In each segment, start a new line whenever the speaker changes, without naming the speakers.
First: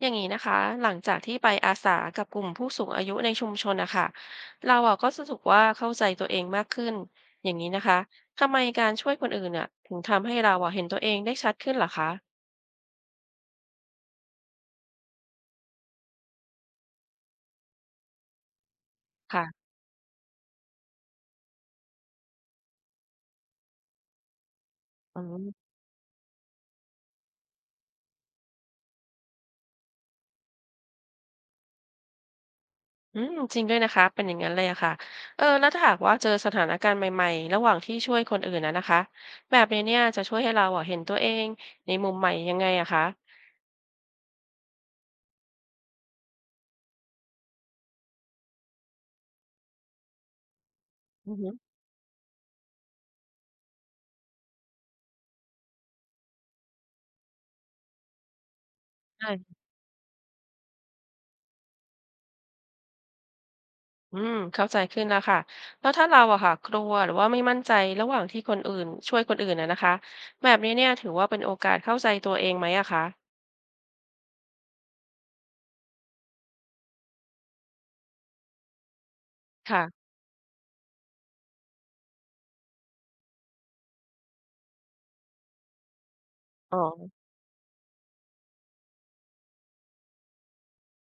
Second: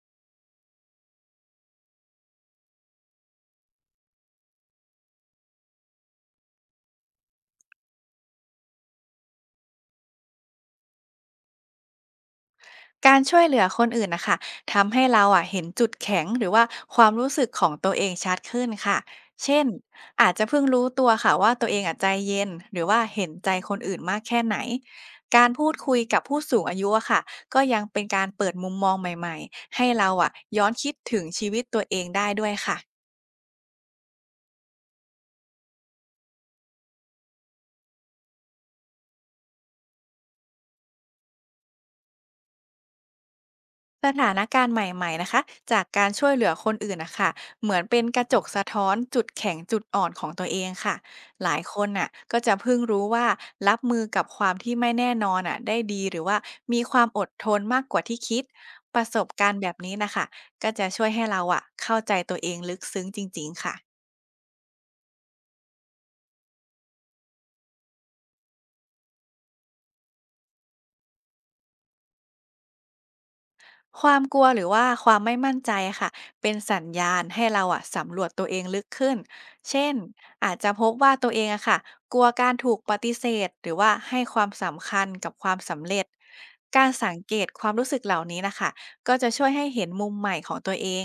อย่างนี้นะคะหลังจากที่ไปอาสากับกลุ่มผู้สูงอายุในชุมชนนะคะเราอะก็รู้สึกว่าเข้าใจตัวเองมากขึ้นอย่างนี้นะคะทำไมการช่วยคนอื่นอะถึงทำให้เราอะเห็นตัวเองได้ชัดขึ้นเหรอคะ
การช่วยเหลือคนอื่นนะคะทำให้เราเห็นจุดแข็งหรือว่าความรู้สึกของตัวเองชัดขึ้นค่ะเช่น
ค่ะ
อาจจะเพิ่งรู้ตัวค่ะว่าตัวเองใจเย็นหรือว่าเห็นใจคนอื่นมากแค่ไหน
อื
การพู
ม
ดคุยกับผู้สูงอายุอะค่ะก็ยังเป็นการเปิดมุมมองใหม่ๆให้เราย้อนคิดถึงชีวิตตัวเองได้ด้วยค่ะ
อืมจริงด้วยนะคะเป็นอย่างนั้นเลยอะค่ะเออแล้วถ้าหากว่าเจอสถานการณ์ใหม่ๆระหว่างที่ช่วยคนอื่นนะคะแบบนี้เนี่ยจะช่วยให้เราอะเห็นตัวเองในมุมใหม่ยังไงอะคะ
สถานการณ์ใหม่ๆนะคะจากการช่วยเหลือคนอื่นนะคะเหมือนเป็นกระจกสะท้อนจุดแข็งจุดอ่อนของตัวเองค่ะ
อือ
หลาย
ฮ
คนน่ะก็จะเพิ่งรู้ว่ารับมือกับความที่ไม่แน่นอนได้ดีหรือว่ามีความอดทนมากกว่าที่คิดประสบการ
ึ
ณ์แบบนี้นะคะก็จะช่วยให้เราอะเข้าใจตัวเองลึกซึ้งจริงๆค่ะ
อืมเข้าใจขึ้นแล้วค่ะแล้วถ้าเราอะค่ะกลัวหรือว่าไม่มั่นใจระหว่างที่คนอื่นช่วยคนอื่นอะนะคะแบบนี้เนี่ยถือว่าเป็นโอกาสเข้าใจตัวเองไหมอะคะ
ความกลัวหรือว่าความไม่มั่นใจค่ะเป็นสัญญาณให้เราอะสำรวจตัวเองลึกขึ้นเช่น
ค่ะ
อาจจะพบว่าตัวเองอะค่ะกลัวการถูกปฏิเสธหรือว่าให้ความสำคัญกับความสำเร็จ
อ๋อ
การสังเกตความรู้สึกเหล่านี้นะคะก็จะช่วยให้เห็นมุมใหม่ของตัวเอง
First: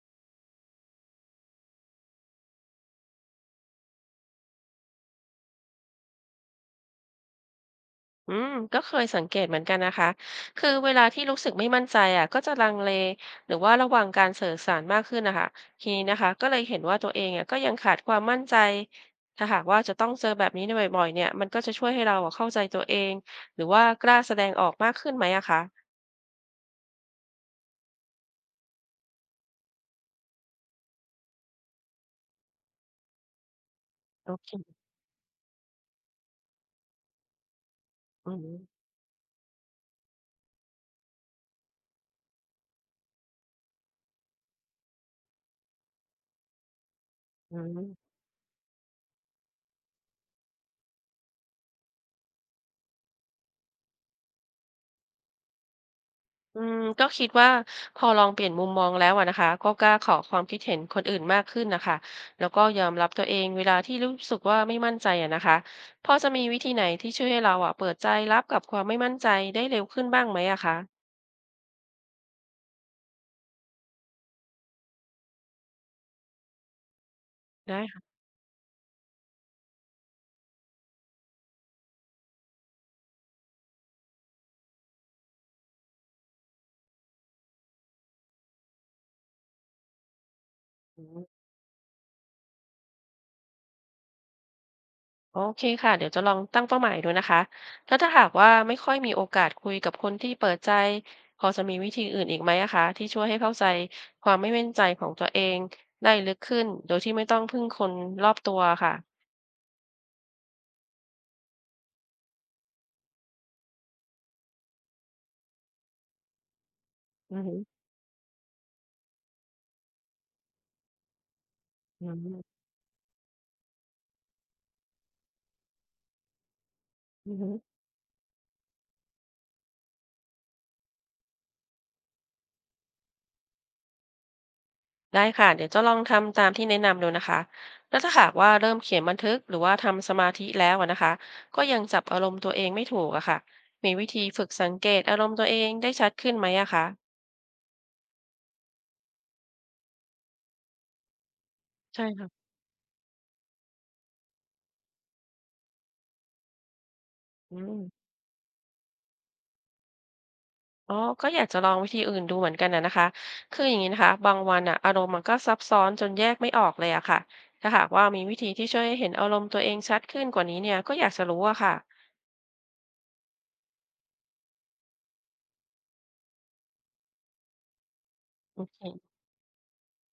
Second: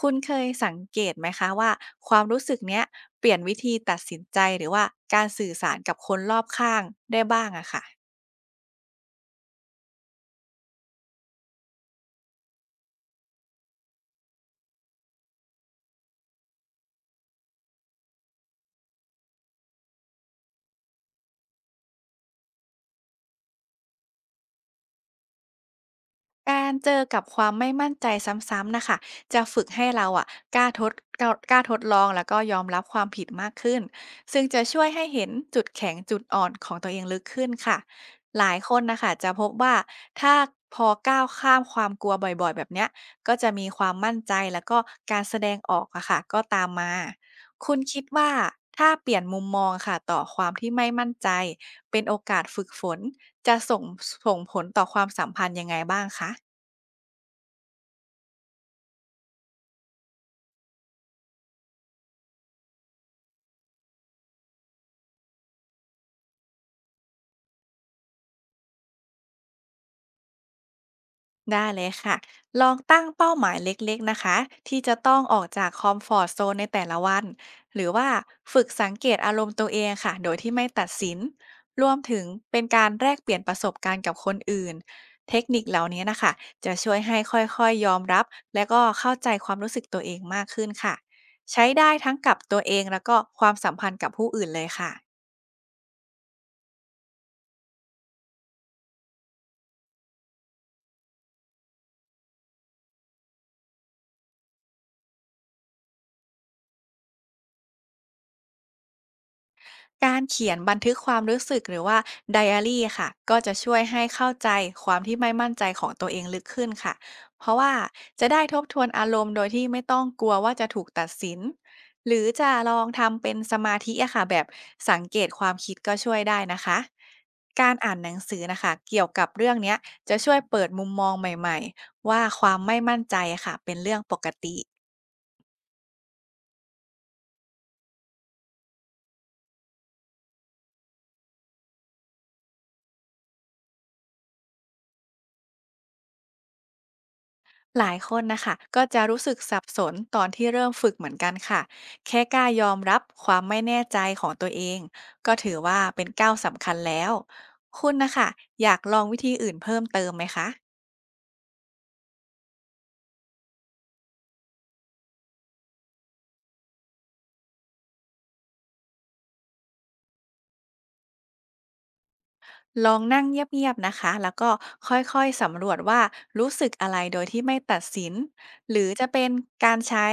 คุณเคยสังเกตไหมคะว่าความรู้สึกเนี้ยเปลี่ยนวิธีตัดสินใจหรือว่าการสื่อสารกับคนรอบข้างได้บ้างอะค่ะ
อืมก็เคยสังเกตเหมือนกันนะคะคือเวลาที่รู้สึกไม่มั่นใจอะก็จะลังเลหรือว่าระวังการสื่อสารมากขึ้นนะคะทีนี้นะคะก็เลยเห็นว่าตัวเองอะก็ยังขาดความมั่นใจถ้าหากว่าจะต้องเจอแบบนี้บ่อยๆเนี่ยมันก็จะช่วยให้เราอะเข้าใจตัวเองหรือว่ากล้าแสดงออกมากขึ้นไหมอะคะ
การเจอกับความไม่มั่นใจซ้ำๆนะคะจะฝึกให้เราอะกล้าทดกล้าทดลองแล้วก็ยอมรับความผิดมากขึ้น
โอ
ซึ่ง
เค
จะช่วยให้เห็นจุดแข็งจุดอ่อนของตัวเองลึกขึ้นค่ะ
อื
หลายคน
ม
น่ะคะจะพบว่าถ้าพอก้าวข้ามความกลัวบ่อยๆแบบเนี้ยก็จะมีความมั่นใจแล้วก็การแสดงออกอะค่ะก็ตามมา
อื
คุณ
ม
คิดว่าถ้าเปลี่ยนมุมมองค่ะต่อความที่ไม่มั่นใจเป็นโอกาสฝึกฝนจะส่งผลต่อความสัมพันธ์ยังไงบ้างคะ
อืมก็คิดว่าพอลองเปลี่ยนมุมมองแล้วอะนะคะก็กล้าขอความคิดเห็นคนอื่นมากขึ้นนะคะแล้วก็ยอมรับตัวเองเวลาที่รู้สึกว่าไม่มั่นใจอะนะคะพอจะมีวิธีไหนที่ช่วยให้เราอะเปิดใจรับกับความไม่มั่นใจได้เร็วขึ้นบ้างไหมอะคะ
ได้เลยค่ะ ลองตั้งเป้าหมายเล็กๆนะคะ ที่จะต้องออกจากคอมฟอร์ตโซนในแต่ละวัน ห
ได้
รือว่า
ค่ะ
ฝึกสังเกตอารมณ์ตัวเองค่ะ โดยที่ไม่ตัดสินรวมถึงเป็นการแลกเปลี่ยนประสบการณ์กับคนอื่น เทคนิคเหล่านี้นะคะ จะช่วยให้ค่อยๆยอมรับ และก็เข้าใจความรู้สึกตัวเองมากขึ้นค่ะ
อืม
ใช้ได้ทั้งกับตัวเองแล้วก็ความสัมพันธ์กับผู้อื่นเลยค่ะ
โอเคค่ะเดี๋ยวจะลองตั้งเป้าหมายดูนะคะแล้วถ้าหากว่าไม่ค่อยมีโอกาสคุยกับคนที่เปิดใจพอจะมีวิธีอื่นอีกไหมอะคะที่ช่วยให้เข้าใจความไม่มั่นใจของตัวเองได้ลึกขึ้นโดยที่ไม่ต้องพึ่งคนรอบตัวค่ะ
การเขียนบันทึกความรู้สึกหรือว่าไดอารี่ค่ะก็จะช่วยให้เข้าใจความที่ไม่มั่นใจของตัวเองลึกขึ้นค่ะ
อือ
เพ
ฮึ
ราะว่าจะได้ทบทวนอารมณ์โดยที่ไม่ต้องกลัวว่าจะถูกตัดสิน
อื
หรือจะ
ม
ลองทำเป็นสมาธิอะค่ะแบบสังเกตความคิดก็ช่วยได้นะคะ
อือฮึ
การอ่านหนังสือนะคะเกี่ยวกับเรื่องเนี้ยจะช่วยเปิดมุมมองใหม่ๆว่าความไม่มั่นใจอะค่ะเป็นเรื่องปกติ
ได้ค่ะเดี๋ยวจะลองทำตามที่แนะนำดูนะคะแล้วถ้าหากว่าเริ่มเขียนบันทึกหรือว่าทำสมาธิแล้วอะนะคะก็ยังจับอารมณ์ตัวเองไม่ถูกอะค่ะมีวิธีฝึกสังเกตอารมณ์ตัวเองได้ชัดขึ้นไหมอะคะ
หลายคนนะคะก็จะรู้สึกสับสนตอนที่เริ่มฝึกเหมือนกันค่ะ
ใช่
แค่ก
ค่ะ
ล้ายอมรับความไม่แน่ใจของตัวเองก็ถือว่าเป็นก้าวสำคัญแล้ว
อืม
คุณนะคะอยากลองวิธีอื่นเพิ่มเติมไหมคะ
อ๋อก็อยากจะลองวิธีอื่นดูเหมือนกันนะคะคืออย่างนี้นะคะบางวันอ่ะอารมณ์มันก็ซับซ้อนจนแยกไม่ออกเลยอะค่ะถ้าหากว่ามีวิธีที่ช่วยให้เห็นอารมณ์ตัวเองชัดขึ้นกว่านี้เนี่ยก็อยากจะรู้อะค่ะ
ลองนั่งเงียบๆนะคะแล้วก็ค่อยๆสำรวจว่ารู้สึกอะไรโดยที่ไม่ตัดสิน
โอ
ห
เค
รือจะเป็นการใช้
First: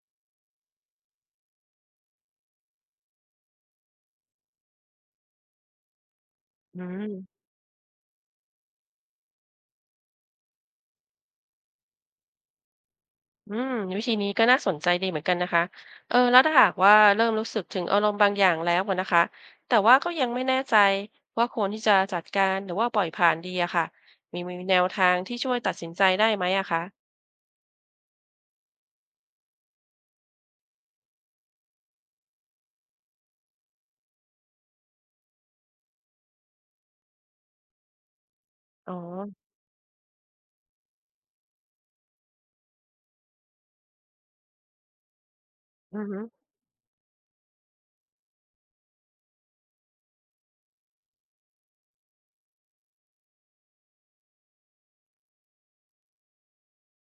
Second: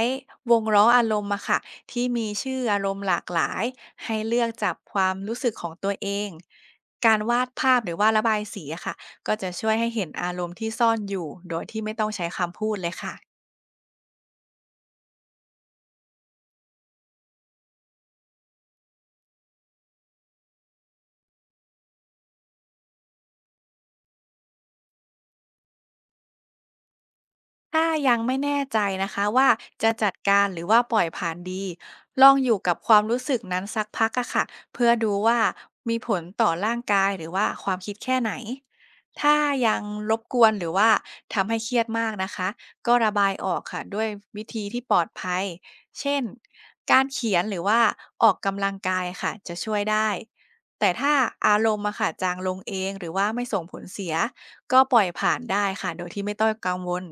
วงล้ออารมณ์อะค่ะ ที่มีชื่ออารมณ์หลากหลายให้เลือกจับความรู้สึกของตัวเอง
อื
การวา
ม
ดภาพหรือว่าระบายสีอะค่ะ ก็จะช่วยให้เห็นอารมณ์ที่ซ่อนอยู่ โดยที่ไม่ต้องใช้คำพูดเลยค่ะ
อืมวิธีนี้ก็น่าสนใจดีเหมือนกันนะคะเออแล้วถ้าหากว่าเริ่มรู้สึกถึงอารมณ์บางอย่างแล้วอะนะคะแต่ว่าก็ยังไม่แน่ใจว่าควรที่จะจัดการหรือว่าปล่อยผ่านดีอะค่ะมีแนวทางที่ช่วยตัดสินใจได้ไหมอะคะ
ถ้ายังไม่แน่ใจนะคะว่าจะจัดการหรือว่าปล่อยผ่านดีลองอยู่กับความรู้สึกนั้นสักพักอะค่ะเพื่อดูว่ามีผลต่อร่างกายหรือว่าความคิดแค่ไหน
อ๋อ
ถ้ายังรบกวนหรือว่าทำให้เครียดมากนะคะก็ระบายออกค่ะด้วยวิธีที่ปลอดภัย
อือ
เช่
ฮึ
นการเขียนหรือว่าออกกำลังกายค่ะจะช่วยได้แต่ถ้าอารมณ์อะค่ะจางลงเองหรือว่าไม่ส่งผลเสียก็ปล่อยผ่านได้ค่ะโดยที่ไม่ต้องกังวล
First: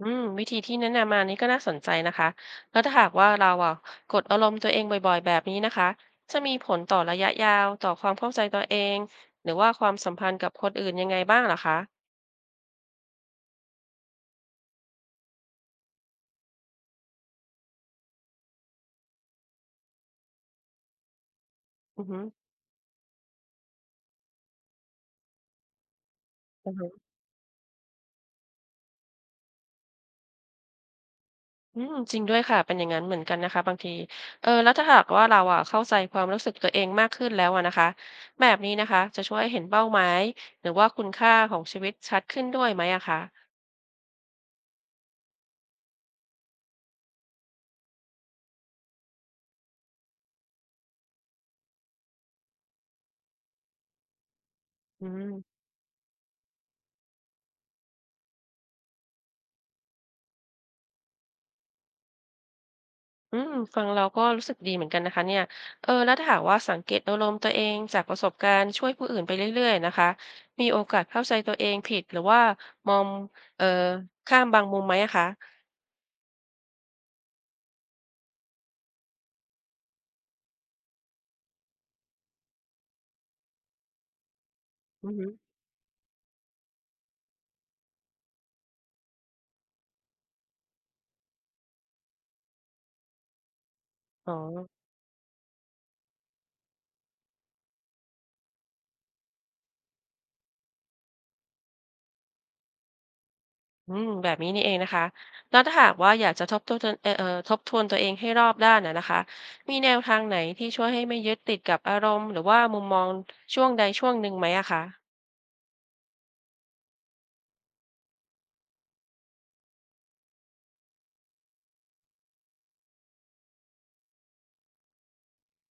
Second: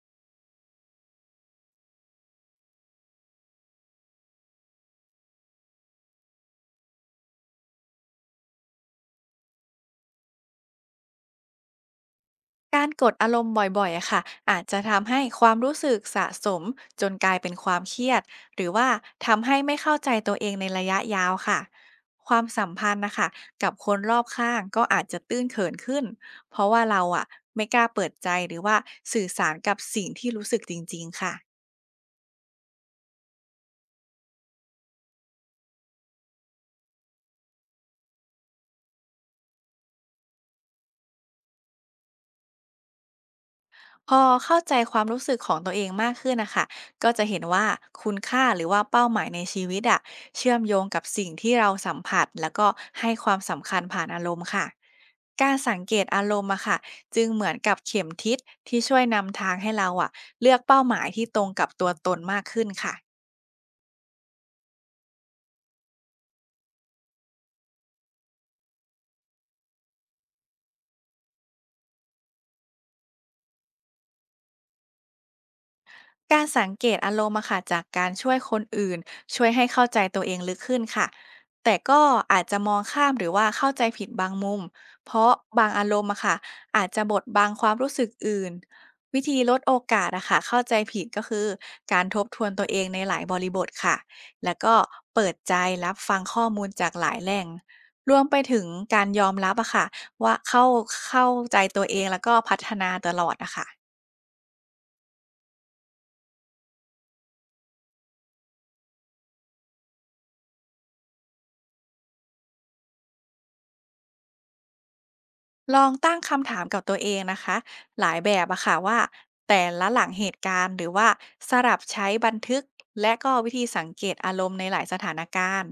อืมวิธีที่แนะนำมานี้ก็น่าสนใจนะคะแล้วถ้าหากว่าเราอะกดอารมณ์ตัวเองบ่อยๆแบบนี้นะคะจะมีผลต่อระยะยาวต่อความเข้าใจตัวเองหรือว่าความสัมพันธ์กับคนอื่นยังไงบ้างเหรอคะ
การกดอารมณ์บ่อยๆอะค่ะอาจจะทำให้ความรู้สึกสะสมจนกลายเป็นความเครียด หรือว่าทำให้ไม่เข้าใจตัวเองในระยะยาวค่ะ
อือฮ
ความสัมพันธ์นะคะกับคนรอบข้างก็อาจจะตื้นเขินขึ้น เพราะว่า
ึ
เราอะไม่กล้าเปิดใจหรือว่าสื่อสารกับสิ่งที่รู้สึกจริงๆ ค่ะ
อืมจริงด้วยค่ะเป็นอย่างนั้นเหมือนกันนะคะบางทีเออแล้วถ้าหากว่าเราอะเข้าใจความรู้สึกตัวเองมากขึ้นแล้วอะนะคะแบบนี้นะคะจะช่วยให้เห็นเป้าหมายหรือว่าคุณค่าของชีวิตชัดขึ้นด้วยไหมอะคะ
พอเข้าใจความรู้สึกของตัวเองมากขึ้นนะคะก็จะเห็นว่าคุณค่าหรือว่าเป้าหมายในชีวิตอะเชื่อมโยงกับสิ่งที่เราสัมผัสแล้วก็ให้ความสำคัญผ่านอารมณ์ค่ะ
อืม
การสังเกตอารมณ์อะค่ะจึงเหมือนกับเข็มทิศที่ช่วยนำทางให้เราอะเลือกเป้าหมายที่ตรงกับตัวตนมากขึ้นค่ะ
อืมฟังเราก็รู้สึกดีเหมือนกันนะคะเนี่ยเออแล้วถ้าหากว่าสังเกตอารมณ์ตัวเองจากประสบการณ์ช่วยผู้อื่นไปเรื่อยๆนะคะมีโอกาสเข้าใจตัวเองผิดหรือว่ามองเอ่อข้ามบางมุมไหมอะคะ
การสังเกตอารมณ์อะค่ะจากการช่วยคนอื่นช่วยให้เข้าใจตัวเองลึกขึ้นค่ะแต่ก็อาจจะมองข้ามหรือว่าเข้าใจผิดบางมุม
อื
เพ
อฮึ
ราะบางอารมณ์อะค่ะอาจจะบดบังความรู้สึกอื่นวิธีลดโอกาสอะค่ะเข้าใจผิดก็คือการทบทวนตัวเองในหลายบริบทค่ะ
อ๋อ
แล้วก็เปิดใจรับฟังข้อมูลจากหลายแหล่งรวมไปถึงการยอมรับอะค่ะว่าเข้าใจตัวเองแล้วก็พัฒนาตลอดอะค่ะ
อืมแบบนี้นี่เองนะคะแล้วถ้าหากว่าอยากจะทบทวนตนทบทวนตัวเองให้รอบด้านนะคะ มีแนวทางไหนที่ช่วยให้ไม่ยึดติดกับอารมณ์หรือว่ามุมมองช่วงใดช่วงหนึ่งไหมอะคะ
ลองตั้งคำถามกับตัวเองนะคะหลายแบบอะค่ะว่าแต่ละหลังเหตุการณ์หรือว่าสลับใช้บันทึกและก็วิธีสังเกตอารมณ์ในหลายสถานการณ์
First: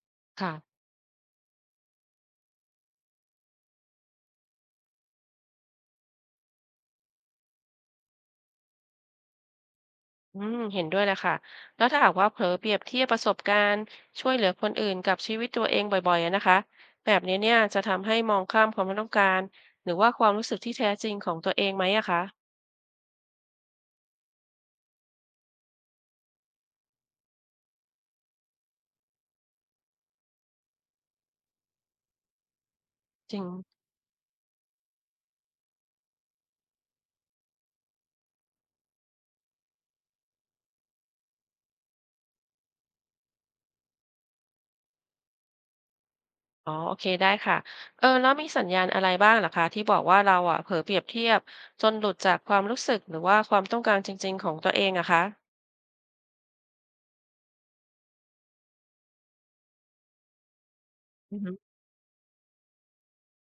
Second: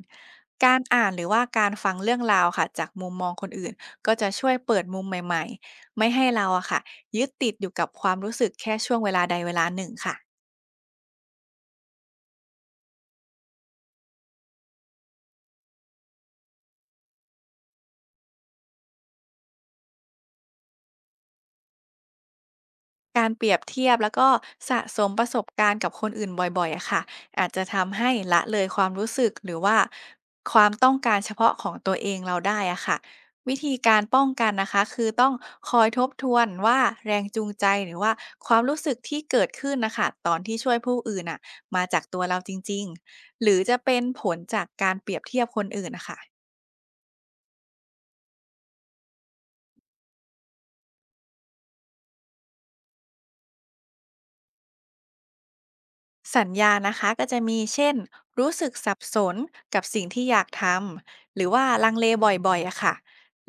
กา
ค่ะ
รอ่านหรือว่าการฟังเรื่องราวค่ะจากมุมมองคนอื่นก็จะช่วยเปิดมุมใหม่ๆไม่ให้เราอะค่ะยึดติดอยู่กับความรู้สึกแค่ช่วงเวลาใดเวลาหนึ่งค่ะ
อืมเห็นด้วยเลยค่ะ แล้วถ้าหากว่าเผลอเปรียบเทียบประสบการณ์ช่วยเหลือคนอื่นกับชีวิตตัวเองบ่อยๆอะนะคะแบบนี้เนี่ยจะทำให้มองข้ามความต้องการหรือว่าความรู้สึกที่แท้จริงของตัวเองไหมอะคะ
การเปรียบเทียบแล้วก็สะสมประสบการณ์กับคนอื่นบ่อยๆอะค่ะอาจจะทำให้ละเลยความรู้สึกหรือว่าความต้องการเฉพาะของตัวเองเราได้อะค่ะ
จริง
วิธีการป้องกันนะคะคือต้องคอยทบทวนว่าแรงจูงใจหรือว่าความรู้สึกที่เกิดขึ้นนะคะตอนที่ช่วยผู้อื่นอะมาจากตัวเราจริงๆหรือจะเป็นผลจากการเปรียบเทียบคนอื่นนะคะ
อ๋อโอเคได้ค่ะเออแล้วมีสัญญาณอะไรบ้างเหรอคะที่บอกว่าเราอะเผลอเปรียบเทียบจนหลุดจากความรู้สึกหรือว่าความต้องการจริงๆของตัวเองอะคะ
สัญญานะคะก็จะมีเช่นรู้สึกสับสนกับสิ่งที่อยากทำ
อื
ห
อ
รือ
ฮึ
ว่าลังเลบ่อยๆอะค่ะ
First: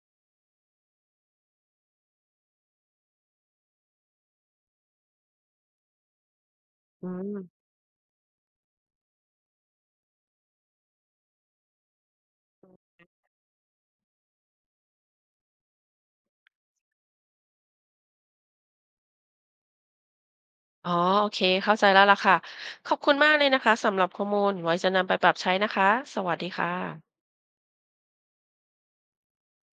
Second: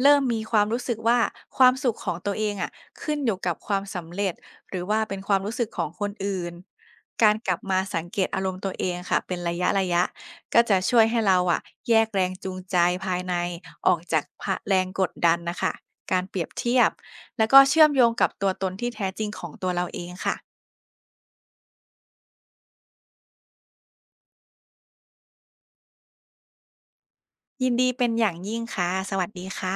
เริ่มมีความรู้สึกว่าความสุขของตัวเองอะขึ้นอยู่กับความสำเร็จหรือว่าเป็นความรู้สึกของคนอื่น
อื
การ
ม
กลับมาสังเกตอารมณ์ตัวเองค่ะเป็นระยะก็จะช่วยให้เราอะแยกแรงจูงใจภายในออกจากพะแรงกดดันนะคะการเปรียบเทียบแล้วก็เชื่อมโยงกับตัวตนที่แท้จริงของตัวเราเองค่ะ
อ๋อโอเคเข้าใจแล้วล่ะค่ะ ขอบคุณมากเลยนะคะสำหรับข้อมูลไว้จะนำไปปรับใช้นะคะ สวัสดีค่ะ
ยินดีเป็นอย่างยิ่งค่ะ สวัสดีค่ะ